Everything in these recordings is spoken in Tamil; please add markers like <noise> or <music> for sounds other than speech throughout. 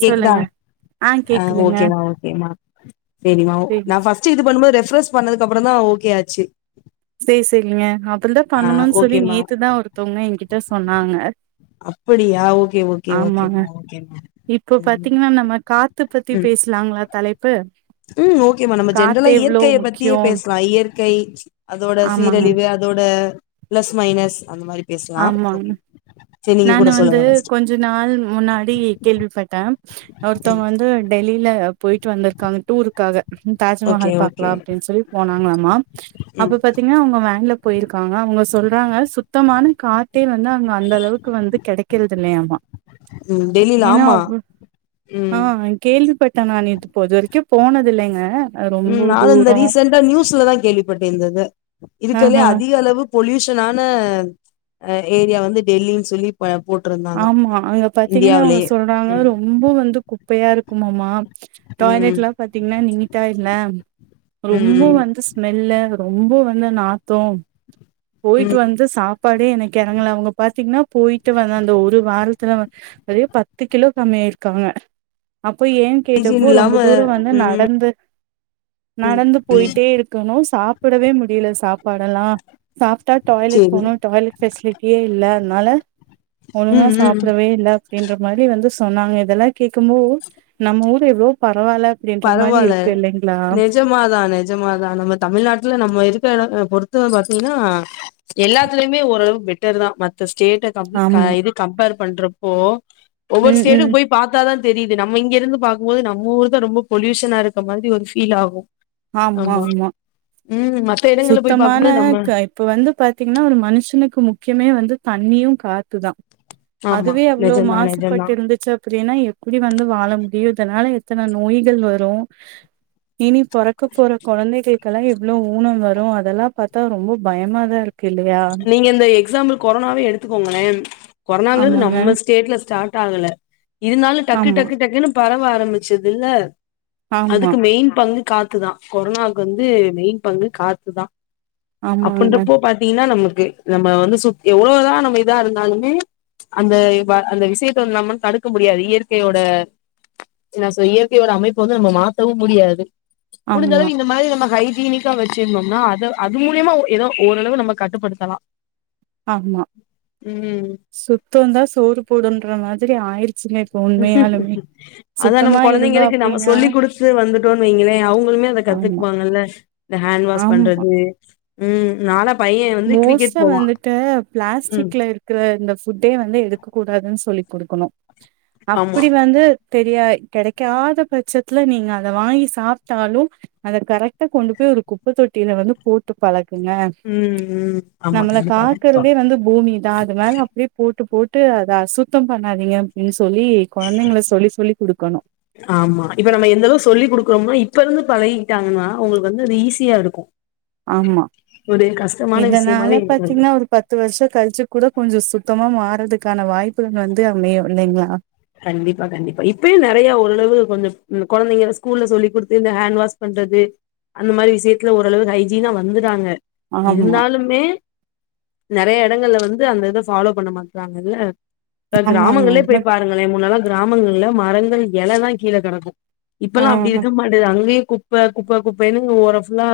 கேக்குதா சொல்லுங்க ஆ ஓகேமா ஓகேமா செரிமா ஓ சேரி நா ஃபர்ஸ்டு இது பண்ணும்போது ரெஃப்ரெஸ் பண்ணதுக்கு அப்புறதா ஓகே ஆச்சு செரி சேரிங்க அப்படிதா ஆ பண்ணணோனு சொல்லி ஓகேமா நேத்துதா ஒருத்தவுங்க ஏகிட்ட சொன்னாங்க அப்படியா ஓகே ஓகே ஓகேமா ஓகேமா இப்ப ம் பாத்தீங்கனா நம்ம காத்து பத்தி ம் பேசலாங்களா தலைப் ம் ஓகேமா நம்ம ஜென்ரலா எவ்ளோ இயற்கைய பத்தியே முக்கியம் பேசலா இயற்கை அதோட ஆமாங்க சீரழிவு அதோட பிளஸ் மைனஸ் அந்த மாதிரி ஆமாங்க நானு கூட வந்து சொல்லுங்க ஃபர்ஸ்ட் கொஞ்ச நாள் முன்னாடி கேள்விப்பட்ட ம் ஒருத்தவுங்க வந்து டெல்லில போயிட்டு வந்துருக்காங்க டூருக்காக ஓகே தாஜ்மஹால் ஓகே பாக்லா அப்டீனு சொல்லி போனாங்களாமா ம் அப்ப பாத்தீங்கன்னா அவுங்க வேன்ல போயிருக்காங்க அவுங்க சொல்றாங்க சுத்தமான தேன் வந்து அங்க அந்த அளவுக்கு வந்து கெடைக்குறது இல்லையாமா ம் டெல்லில ஏன்னா ஆமா அவ்ள் ஆ ம் கேள்வி பட் பாத்தனா நேத்து போ இதுவரிக்கோ போனதில்லைங்க ம் நானு இந்த ரீசன்டா நியூஸ்லதா கேள்விப்பட்டே இந்த இத இருக்றதுலையே ஆஹா அதிக அளவு பொல்யூஷனான அ ஏரியா வந்து டெல்லின்னு சொல்லி ப போட்ருந்தாங்க ஆமா அங்க பாத்தீங்கன்னா அவுங்க இந்தியாவிலயே சொல்றாங்க ம் ரொம்ப வந்து குப்பையா இருக்குமாமா ம் டாய்லட்லா பாத்தீங்கன்னா நீட்டா இல்ல ரொம்ப ம் வந்து ஸ்மெல்லு ரொம்ப வந்து நாத் தோ போயிட்டு ம் வந்து சாப்பாடே எனக்கு எறங்கல அவுங்க பாத்தீங்கன்னா போயிட்டு வந்த அந் த வாரத்துல வந் ஒரே பத்து கிலோ கம்மியாயிருக்காங்க அப் போய் ஏன்னு பீஜின் கேட்டப்போ இல்லாம ரொம்ப தூரோ வந்து நடந்து நடந்து போயிட்டே இருக்கணோ சாப்படவே முடியுல சாப்பாடெல்லா சாப்டா டாய்லெட் சேரி போணோ டாய்லெட் ஃபெசிலிட்டியே இல்ல அத்னால ஒழுங்கா ம் ம் சாப்புடவே இல்ல அப்டின்ற மாரி வந்து சொன்னாங்க இதெல்லா கேக்கும்போ நம்ம ஊரு எவ்ளவோ பர் பரவால நெஜமாதா நெஜமாதா நம்ம தமிழ்நாட்ல நம்ம இருக்க எடோ பொறுத் து பாத்தீங்கன்னா எல்லாத்துலையுமே ஓரளவு பெட்டர்தா மத் மத்த ஸ்டேட்ட கம்புள் க ஆமா இது கம்பேர் பண்றப்போ ஒவ்வோரு ம் ம் ஸ்டேட்டுக்கு போய் பாத்தாதா தெரியுது நம்ம இங்க இருந்து பாக்கும் போது நம்ம ஊர்தா ரொம்ப பொல்யூஷனா இருக்க மாரி ஒரு ஃபீல் ஆகோ ஆமா ஆமா மத்த இடங்கள்ல போய் சுத்தமான பாக்கும்போது நம்ம க இப்ப வந்து பாத்தீங்கனா ஒரு மனுஷனுக்கு முக்கியமே வந்து தண்ணியு காத்துதா ஆமா அதுவே அவ்ளோ நெஜந்தா நெஜந்தா மாசுபட்டு இருந்துச்சு அப்டீன்னா எப்டி வந்து வாழ முடியு இதனால எத் தன நோய்கள் வரோ இனி பொறக் க்கப் போற குழந்தைகளுக்கெல்லா எவ்வளோ ஊனோ வரு அதெல்லாம் பாத்தா ரொம்ப பயமா தா இரு நீங்க இந்த எக்ஸாம்பிள் கொரோனாவே எடுத்துக்கோங்களே கொரோனாங்கறது ஆமாங்க. நம்ம ஸ்டேட்ல ஸ்டார்ட் ஆகல இருந்தாலு டக்கு ஆமா. டக்கு டக்குன்னு பரவ ஆரம்பிச்சதுல ஆமா. அதுக்கு மெயின் பங்கு காத்துதா கொரோனாவுக்கு வந்து மெயின் பங்கு காத்துதா ஆமாங்க அப்டின்றப்போ <unintelligible> நமக்கு நம்ம வந்து சுத் எவ்வளோதா நம்ம இதா இருந்தாலுமே அந்த வ அந்த விஷயத்த வந்து நம்ம தடுக்க முடியாது இயற்கையோட என்ன சோ இயற்கையோட அமைப்ப வந்து நம்ம மாத்தவு முடியாது ஆமா. முடிஞ்சளவு இந்த மாரி நம்ம ஹைஜீனிக்கா வச்சிருந்தோம்னா அத அது மூலியமா ஏதோ ஓரளவு நமக் கட்டுப்படுத்தலாம் ஆமா சுத்தோந்தா சோறு போடுன்ற மாதிரி ஆயிர் அதான் நம்ம சுத்தமா இருந்தோம் கொழந்தைங்களுக்கு நம்ம அப்டின்னா சொல்லி குடுத்து வந்து தோ வைங்கலேஅவுங்களுமே அத ஆமா. கத்துக்வாங்கல இந்த ஹேண்ட் வாஷ் பண்றது உ நாள மோஸ்டா வந்துட்டு ம் பிளாஸ்டிக்ல இருக்ற இந்த ஃபுட்டே வந்து எடுக்க கூடாதுன்னு சொல்லி கொடுக்கணு ஆமா அப்டி வந்து தெரியா கெடைக்காத பட்சத்துல நீங்க அத வாங்கி சாப்ட்டாலும் அத கரெக்டா கொண்டு போ ய் ஒரு குப்ப தொட்டில வந்து போட்டு பழக்குங்க ம் ம் ஆமா நம்மள கண்டிப்பா கண்டிப்பா காக்குறதே வந்து பூமிதான் அது மேல அப்டியே போட் போட்டு போட்டு அத அசுத்தம் பண்ணாதீங்க அப்டின்னு ஆமா இப்ப நம்ம எந்த அளவு சொல்லி குடுக்கறோம்னா இப்ப இப்ப இருந்து பழகிக்கிட்டாங்கன்னா அவங்களுக்கு வந்து அது ஈஸியா இருக்கு ஆமா ஒரு கஷ்டமான விஷயமாவே இத்தனால இருக்காது பாத்தீங்கன்னா ஒரு பத்து வருஷ கழிச்சு கூட கொஞ்சோ சுத்தமா மா றதுக்கான வாய்ப்புகள் வந்து அமையு இல்லைங்களா கண்டிப்பா கண்டிப்பா இப்பய நிறைய ஓரளவு கொஞ்சம் குழந்தைங்க ஸ்கூல்ல சொல்லி கொடுத்து இந்த ஹேண்ட் வாஷ் பண் றது அந்த மாதிரி விஷயத்துல ஓரளவுக்கு ஹைஜீனா வந்துர்ராங்க ஆமா இருந்தாலுமே நிறைய எ டங்கல வந்து அந்த ஃபாலோ பண்ண மாட்டறாங்கல்ல ஆமாங்க கிராமங்களே உண்மதா போய் பா முன்னாள கிராமங்கள்ல மரங்கள் எலைதா கீழ கெடக்கும் ஆ இப்பல்லாம் அப்டி இருக்க மாட்டது அங்கேயே குப்ப குப்ப குப்பைன்னு ஓரஃபுல்லா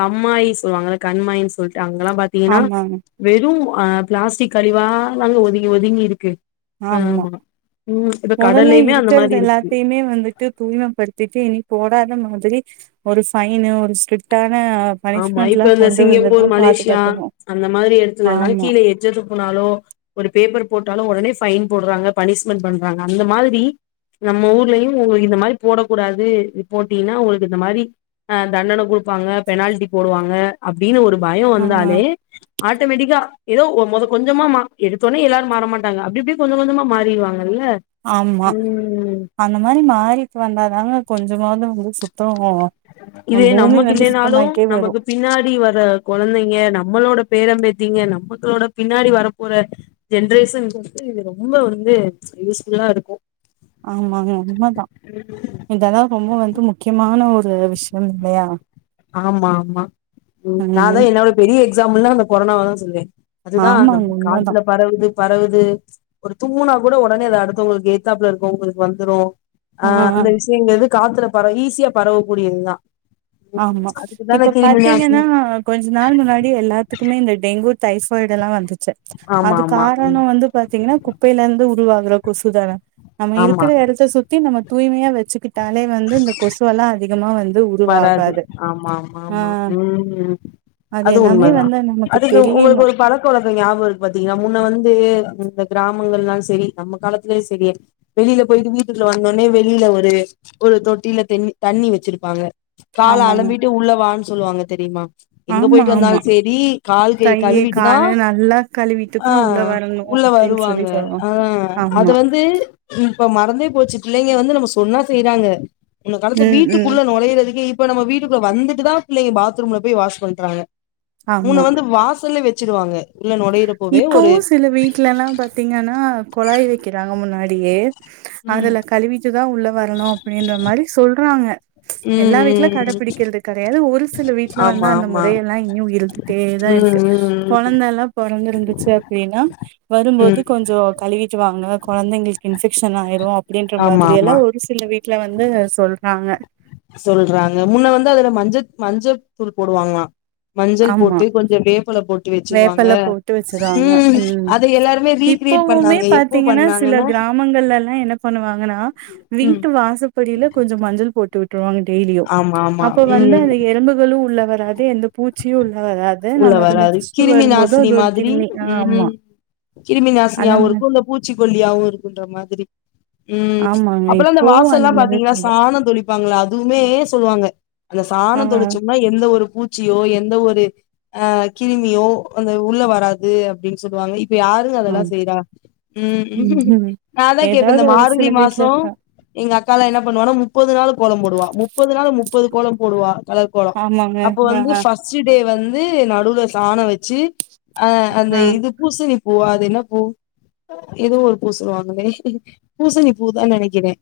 கம்மாயி சொல்லுவாங்க கண்மாயின்னு சொல்லி ட்டு அங்கெல்லா பாத்தீங்கன்னா ஆமாங்க வெறும் அ பிளாஸ்டிக் கழிவால அங்க ஒதுங்கி ஒதுங்கி இருக்கு ஆமா ம் இப்ப மொதல்ல கடல்லயுமே அந்த இருக்கறத மாரி இருக்கு எல்லாத்தையுமே வந்துட்டு தூய்மைப்படுத்திட்டு நீ போடாத மாதிரி ஒரு ஃபைன்னு ஒரு ஸ்ட்ரிக்ட்டா ஆமா இப்ப இந்த சிங்கப்பூர் மலேசியா பாதுகாத்தணு அந்த மாதிரி இடத்துல எல்லா ஆமா கீழ எச்சத் துப்புனா லோ ஒரு பேப்பர் போட்டாலும் உடனே ஃபைன் போடுறாங்க பனிஷ்மெண்ட் பண்றாங்க அந்த மாதிரி நம்ம ஊர்லயும் உங்களுக்கு இந்த மாதிரி போடக்க கூடாது போட்டீங்கன்னா உங்களுக்கு இந்த மாதிரி ஆ தண்டன கொடுப்பாங்க பெனால்டி போடுவாங்க அப்டின்னு ஒரு பயம் ஆ வந்தாலே ஆட்டோமேட்டிக்கா எதோ ஒ மொத கொஞ்சமா எடுத்தோடனே எல்லாரு மாற மாட்டாங்க அப்டிப்படியே கொஞ்சம் கொஞ்சமா மாறிர்வாங்க ஆமா அந்த மாரி மாறிட்டு வந்தாதாங்க கொஞ்சமாவது வந்து சுத்தம் இதது நமக்கு இல்லைனாலும் சுத்தமாயிட்டே வரு நமக்கு பின்னாடி வர கொழந்தைங்க நம்மளோட பேரம் பேத்திங்க நம்மக்களோட பின்னாடி வர போற ஜென்ரேஷன்றது இது ரொம்ப வந்து யூஸ்ஃபுல்லா இருக்கும் ஆமாங்க உண்மதா இததா ரொம்ப வந்து முக்கியமான ஒரு ஒரு விஷயம் இல்லயா ஆமா ஆமா ம் நா தா என்னோட பெரிய எக்ஸாம்பிள்னா அந்த கொரோனாவ தான் சொல்வேன் அதுதா ஆமாங்க நம்ம உண்மதா காட்டுல பரவுது பரவுது ஒரு தூம்முனா கூட ஒடனே அது அடுத்தவங்களுக்கு ஏத்தாப்ல இருக்கவங்களுக்கு வந்துரும் அ ஆ அந்த விஷயங்கறது காத்துல பறவ ஈஸியா பரவக்கூடியதுதா ஆமா அதுக்குதான இப்ப கிருமிநாசினி பாத்தீங்கன்னா கொஞ்ச நாள் முன்னாடி எல்லாத்துக்குமே இந்த டெங்கு டைஃபாய்டெல்லா வந்துச்ச ஆமா அது ஆமா காரணோ ம் வந்து பாத்தீங்கன்னா குப்பையிலந்து உருவாக் கற கொசுதான நம்ம ஆமா இருக்குற எடத்த சுத்தி நம்ம தூய்மையா வச்சிக்கிட் டாலே வந்து இந்த கொசுவெல்லா அதிகமா வந்து உருவாக் காது ஆமா ஆமா ஆமா ம் ம் அது எல்லாமே உண்மதா வந்து நமக்கு அதுக்கு உங்களுக்கு தெரியணு ஒரு பழக்கவழக்கோ ஞாபகருக் பாத்தீங்கன்னா முன்ன வந்து இந்த கிரா ராமங்கள்லா செரி நம்ம காலத்துலயு செரி வெளில போயிட்டு வீட்டுகுல்ல வந்தோனே வெளில ஒரு ஒரு தொட்டியல தெண்ணி தண்ணி வெச்சிருப்பாங்க கால ஆமாங்க அலம்பிட்டு உள்ள வான் சொல்லுவாங்க தெரியுமா எங்க ஆமா போயிட்டு ஆமா வந்தால் செரி கால் கெய் கழு கையி வீட்டுதா கால நல்லா கழுவிட்டு அ தா உள்ள வரணு உள்ள அப்டின்னு சொல்லி வருவாங்க சொல்லுவோ அ அத ஆமா வந்து இப்ப மறந்தே போச்சிட்டு பிள்ளைங்க வந்து நம்ம சொன்னா செய்யறாங்க முன்ன காலத்து ம் ம் வீட்டுக்குள்ள நுழைறதுக்கே இப் ப நம்ம வீட்டுக்குள்ள வந்துட்டுதா பிள்ளைங்க பாத்ரூம்ல போய் வாஷ் பண்டு வராங்க முன்ன ஆமா வந்து வாசல்ல வெச் சிடுவாங்க இப்பவு சில வீட்டுல எல்லா பாத்தீங்கன்னா கொழாய் வெக்கிறாங்க முன்னாடியே ம் அதுல கழுவிட்டுதா உள்ள வரணு அப்டின்ற மாரி சொல்றாங்க ம் எல்லா வீட்டுல ம் ம் கடபிடிக்கிறது கெடையாது ஒரு சில வீட்டுல வந்து ஆமா அந்த ஆமா மொறைய எல்லா இன்னியு இருந்துட்டேதா இருக் ம் கு ம் கொழந்தல்லா பொறந்துருந்துச்சி அப்டின்னா ம் வரும்போது ம் கொஞ்சோ கழுவிட்டு வாங்க கொழந்தைங்களுக்கு இன்ஃபெக்ஷன் ஆயிரு அப்டின்ற ஆமா மாதிரி எல்லா ஆமா ஒரு சில வீட்டுல வந்து சொல்றாங்க சொல்றாங்க முன்ன வந்து அதுல மஞ்சத் மஞ்சள் தூள் போடுவாங்களா மஞ்சள் ஆமா போட்டு கொஞ்சோ வேப்பல போட் டு வெச்சிக்குவாங்க வேப்பெல போட்டு வச்சிருவாங்க ம் அத எல்லாருமே ரீக்ரியேட் பண்ணாங்க எப்போ பண்ணாங்கன்னா கிராமங்கள்ள எல்லா என்ன பண்ணுவாங்கன்னா ம் வீட்டு வாசப்படியில கொஞ்சோ மஞ்சள் போட்டு விட்டுருவாங்க டெய்லியு ஆமா ஆமா அப்ப வந்து ம் அந்த எறும்புகளு உள்ளவராது எந்த பூச்சியு உள் அ அதே உள்ள நமது மிச் வராது கிருமி நாசினி மாதிரி ம் கிருமி அந்த மாரி நாசினியாவுருக்கு இந்த பூச்சிக்கொல்லியாவுருக்குன்ற மாதிரி ம் ஆமாங்க அப்பறோ இந்த இப்பவு வாசல்ல அந்த மாதிரி பாத்தீங்கன்னா பண்றோ சாணோ தொளிப் பாங்களா அதுமே சொல்லுவாங்க அந்த ஆ சாணம் தொளிச்சோம்னா எந்த ஒரு பூச்சியோ எந்த ஒரு அ கிருமியோ அந்த உள்ள வராது அப்டின் சொல்லுவாங்க இப்ப யாருங்க அதெல்லா ஆம் செய்றா ம் ம் நா அதா கேப்ப இந்த ஏதாவது ஒரு மார்கழி சில வீட்ல மாசோ இருக்கா எங்க அக் களா என்ன பண்ணுவானா முப்பது நாள் கோலம் போடுவா முப்பது நாள் முப்பது கோலம் போடுவா கலர் கோலோ ஆமாங்க அப்போ ஆ வந்து ஃபர்ஸ்ட்டு டே வந்து நடுவுல சாணோ வெச்சி அ அந்த ஆ இது பூசணி பூவா அது என்ன பூ ஏதோ ஒரு பூ சொல்லுவாங்களே பூசணி பூதா நெனைக்கிறே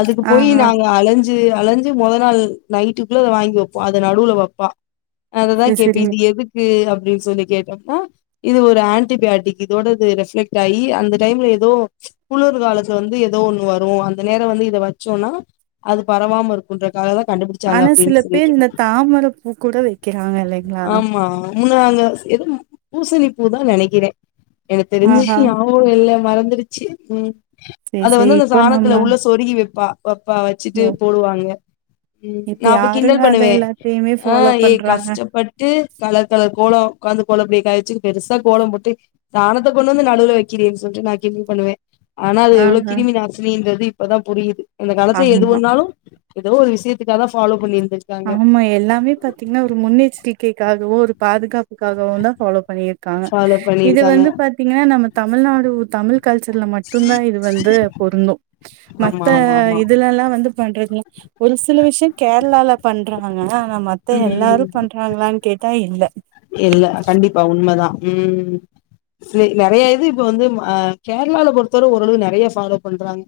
அதுக்கு ஆ போய் ஆ நாங்க அலஞ்சி அலஞ்சி மெத நாள் நைட்டுக்குள்ள அத வாங்கி வெப்போ அத நடுவுல வெப்பா செர் செரிங் எதுக்கு அப்டின் சொல்லி கேட்டோம்னா இது ஒரு ஆன்டிபயாட்டிக் இதோடது ரெஃப்லெக்ட் ஆயி அந்த டைம் ஏதோ குளுர்காலத்துல வந்து ஏதோ ஒண்ணு வரு அந்த நேரோ வந்து இத வச்சோன்னா அது பரவா வாம இருக்குன்றக்காக தா கண்டுபிடிச்சாங்க ஆனா சில அப்டின்னு பேர் சொல்லிட்டு இந்த தாமர பூ கூட வெக்கிறாங்கலே ஆமா முன்ன நாங்க எதுவு பூசணி பூதா நெனைக்கிறே எனக் தெரிஞ்சி ஆஹா நியாபகோ இல்ல மறந்துறுச்சி ம் சரி அத சரி வந்து அந்த இப்ப நம்ம சாணத்துல உள்ள சொருகி வெப்பா வெப்பா வச்சிட்டு ஓ போடுவாங்க ம் இப்ப நா அப்ப யாருங்க கிண்டல் அத பண்ணுவே எல்லாத்தையுமே அ ஃபாலோ ஏ பண்றாங்க கஷ்டப்பட் கலர் கலர் கோலோ உக்காந்து கோலம்ப்படிய காய வெச்சி பெருசா கோலம் போட்டு சாணத்த கொண்டு வந்து நடுவுல வெக்கிறியே அப்டி சொல் டு நா கிண்டல் பண்ணுவே ஆனா அது எவ்ளோ ஆஹ கிருமி நாசினின்றது இப்பதா புரியிது அந்த கலத்துல எது ஆமா பண்ணாலு ஏதோ ஒரு விஷயத்துக்காகதா ஃபாலோ பண்ணிருக் ஆமா எல்லாமே பாத்தீங்கன்னா ஒரு முன்னெச்சரிக்கைக்காகவோ ஒரு பாதுகாப்புக்காகவோன்தா ஃபாலோ பண்ணியிருக்காங்க ஃபாலோ இத பண்ணிருக்காங்க வந்து பாத்தீங்கன்னா நம்ம தமிழ்நாடு தமிழ் கல்ச்சர்ல மட்டுந்தா இது வந்து பொருந்து ஆமா மத்த ஆமா ஆமா இதுலல்லா வந்து பண்றதுல ஒரு சில விஷ்யோ கேரளால பண்றவங்க மத்த எல்லாரு ம் பண்றாங்களான்னு கேட்டா இல்ல இல்ல கண்டிப்பா உண்மதா உம் சில நெறயா இது இப்ப வந்து கேரளால பொறுத்தவர ஓரளவு நெறயா ஃபாலோ பண்றாங்க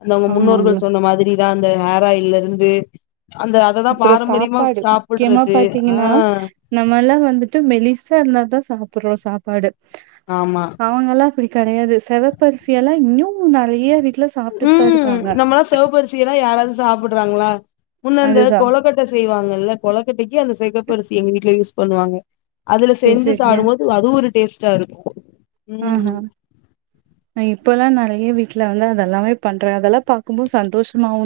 அந்த அவுங்க ஆமாங்க முன்னோர்கள் சொன்ன மாதிரிதா அந்த ஹேர் ஆயில்ல இருந்து அந்த அததா அப்புறோ பாரம்பரியமா சாப்பாடு முக்கியமா சாப்புட்றது ஆ பாத்தீங்கன்னா நம்மெல்லா வந்து ட்டு மெலிசா இருந்தாதா சாப்பிடுறோ சாப்பாடு ஆமா அவங்கெல்லா அப்டி கெடையாது செவப்பரிசி எல்லா இன்னு நெறயா ம் நம்மெல்லா செவப்பரிசிய எல்லா யாராவது சாப்பிடறாங்ளா முன்ன அந்த அதுதா கொளக்கட்ட செய்வாங்கல்ல கொளக்கட்டைக்கு அந்த செகப்பரிசிய எங்க வீட்ல யூஸ் பண்ணுவாங்க அதுல சேரி செஞ்சு சேரிங்க சாப்பிடும்போது அதுவு ஒரு டேஸ்டா இருக்கு ஆஹா ம் அய்யோ இப்பெல்லா நெறயா வீட்ல வந்து அதெல்லாமே பண்றே அதெல்லா பாக்கும்போது சந்தோஷமாவு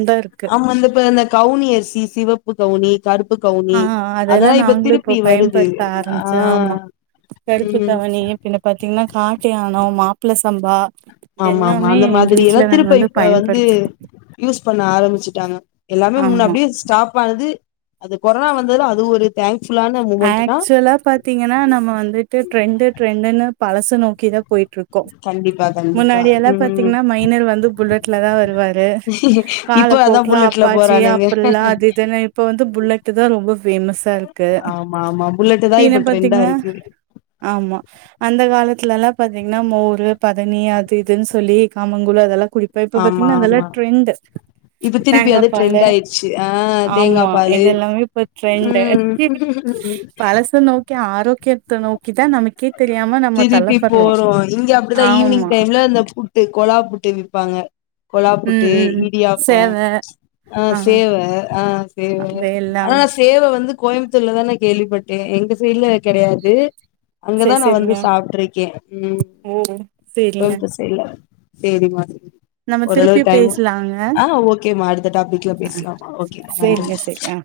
ஆமா இந்தப்ப அ இந்த கவுனி அரிசி சிவப்பு கவுனி கருப்பு கவுனி ஆ அதெல்லா இப்ப நாங்களு இப்போ திருப்பி வருது பயன்படுத்த ஆ ஆரம்பிச்சு ஆமா கருப்பு ம் கவனி பின்ன பாத்தீங்கன்னா காட்டுயானோ மாப்பிள சம்பா இது ஆமாமா எல்லாமே அந்த எங்க மாதிரி எல்லா வீட்ல நாங்க திருப்ப இப்ப வந்து பயன்படுத்துறோ யூஸ் பண்ண ஆரம்பிச்சுட்டாங்க எல்லாமே முன்ன ஆமா அப்டியே ஸ்டாப் ஆனது அது கொரோனா வந்ததுல அது ஒரு தேங்க் ஆக்சுவலா பாத்தீங்கன்னா நம்ம வந்துட்டு ட்ரெண்டு ட்ரெண்டுன்னு பழச நோக்கிதா போயிட்டுரு கோ கண்டிப்பா கண்டிப்பா முன்னாடி எல்லா ம் பாத்தீங்கன்னா மைனர் வந்து புல்லட்லதா வருவாரு கால இப்ப அதா கோக்கலா புல்லட்ல அப்பாச்சி போறானுங்க அப்பில்லா அது இதுனு இப்ப வந்து புல்லட்தா ரொம்ப ஃபேமஸ்ஸா இருக்கு ஆமா ஆமா புல்லட்டு தா இப்ப <unintelligible> ட்ரெண்டா பாத்தீங்கன்னா இருக்கு ஆமா அந்த கா லத்துலல்லா பாத்தீங்கன்னா மோரு, பதனி அது இதுன்னு சொல்லி கமங்கூழு அதெல்லா குறிப்பா இப்ப ஆமா பாத்தீங்கன்னா அதெல்லா ஆமா ட்ரெண்டு இப்ப திருப்பி தேங்கா அது பாலு ட்ரெண்ட் ஆயிடுச்சு ஆ தேங்கா ஆமா பாலு இது எல்லாமே இப்ப ட்ரெண்டு ம் பழச நோக்கி ஆரோக்கியத்த நோ திருப்பி போறோ இங்க அப்டிதா ஈவினிங் ஆமா டைம்ல அந்த புட்டு கொலா புட் டு விப்பாங்க கொழா ம் புட்டு ம் இடியாப்போம் சேவ அ ஆ சேவ அ சேவ அது ஆனா எல்லாம் நா சேவ வந்து கோயம்புத்தூர்லதா நா கேள்விப்பட்ட எங்க சைடுல கெடையாது அங்கதா செரி நா வந்து செரிங்க சாப்ட்டுருக்கே ம் ஓ செரிங்க கோயம்புத்தூர் சைடுல சேரி மா நம்ம ஓரளவு திருப்பியு டைம் பேசலாங்க ஆ ஓகே மா அடுத்த டாபிக்ல பேசலாமா ஓகே நன்றி அ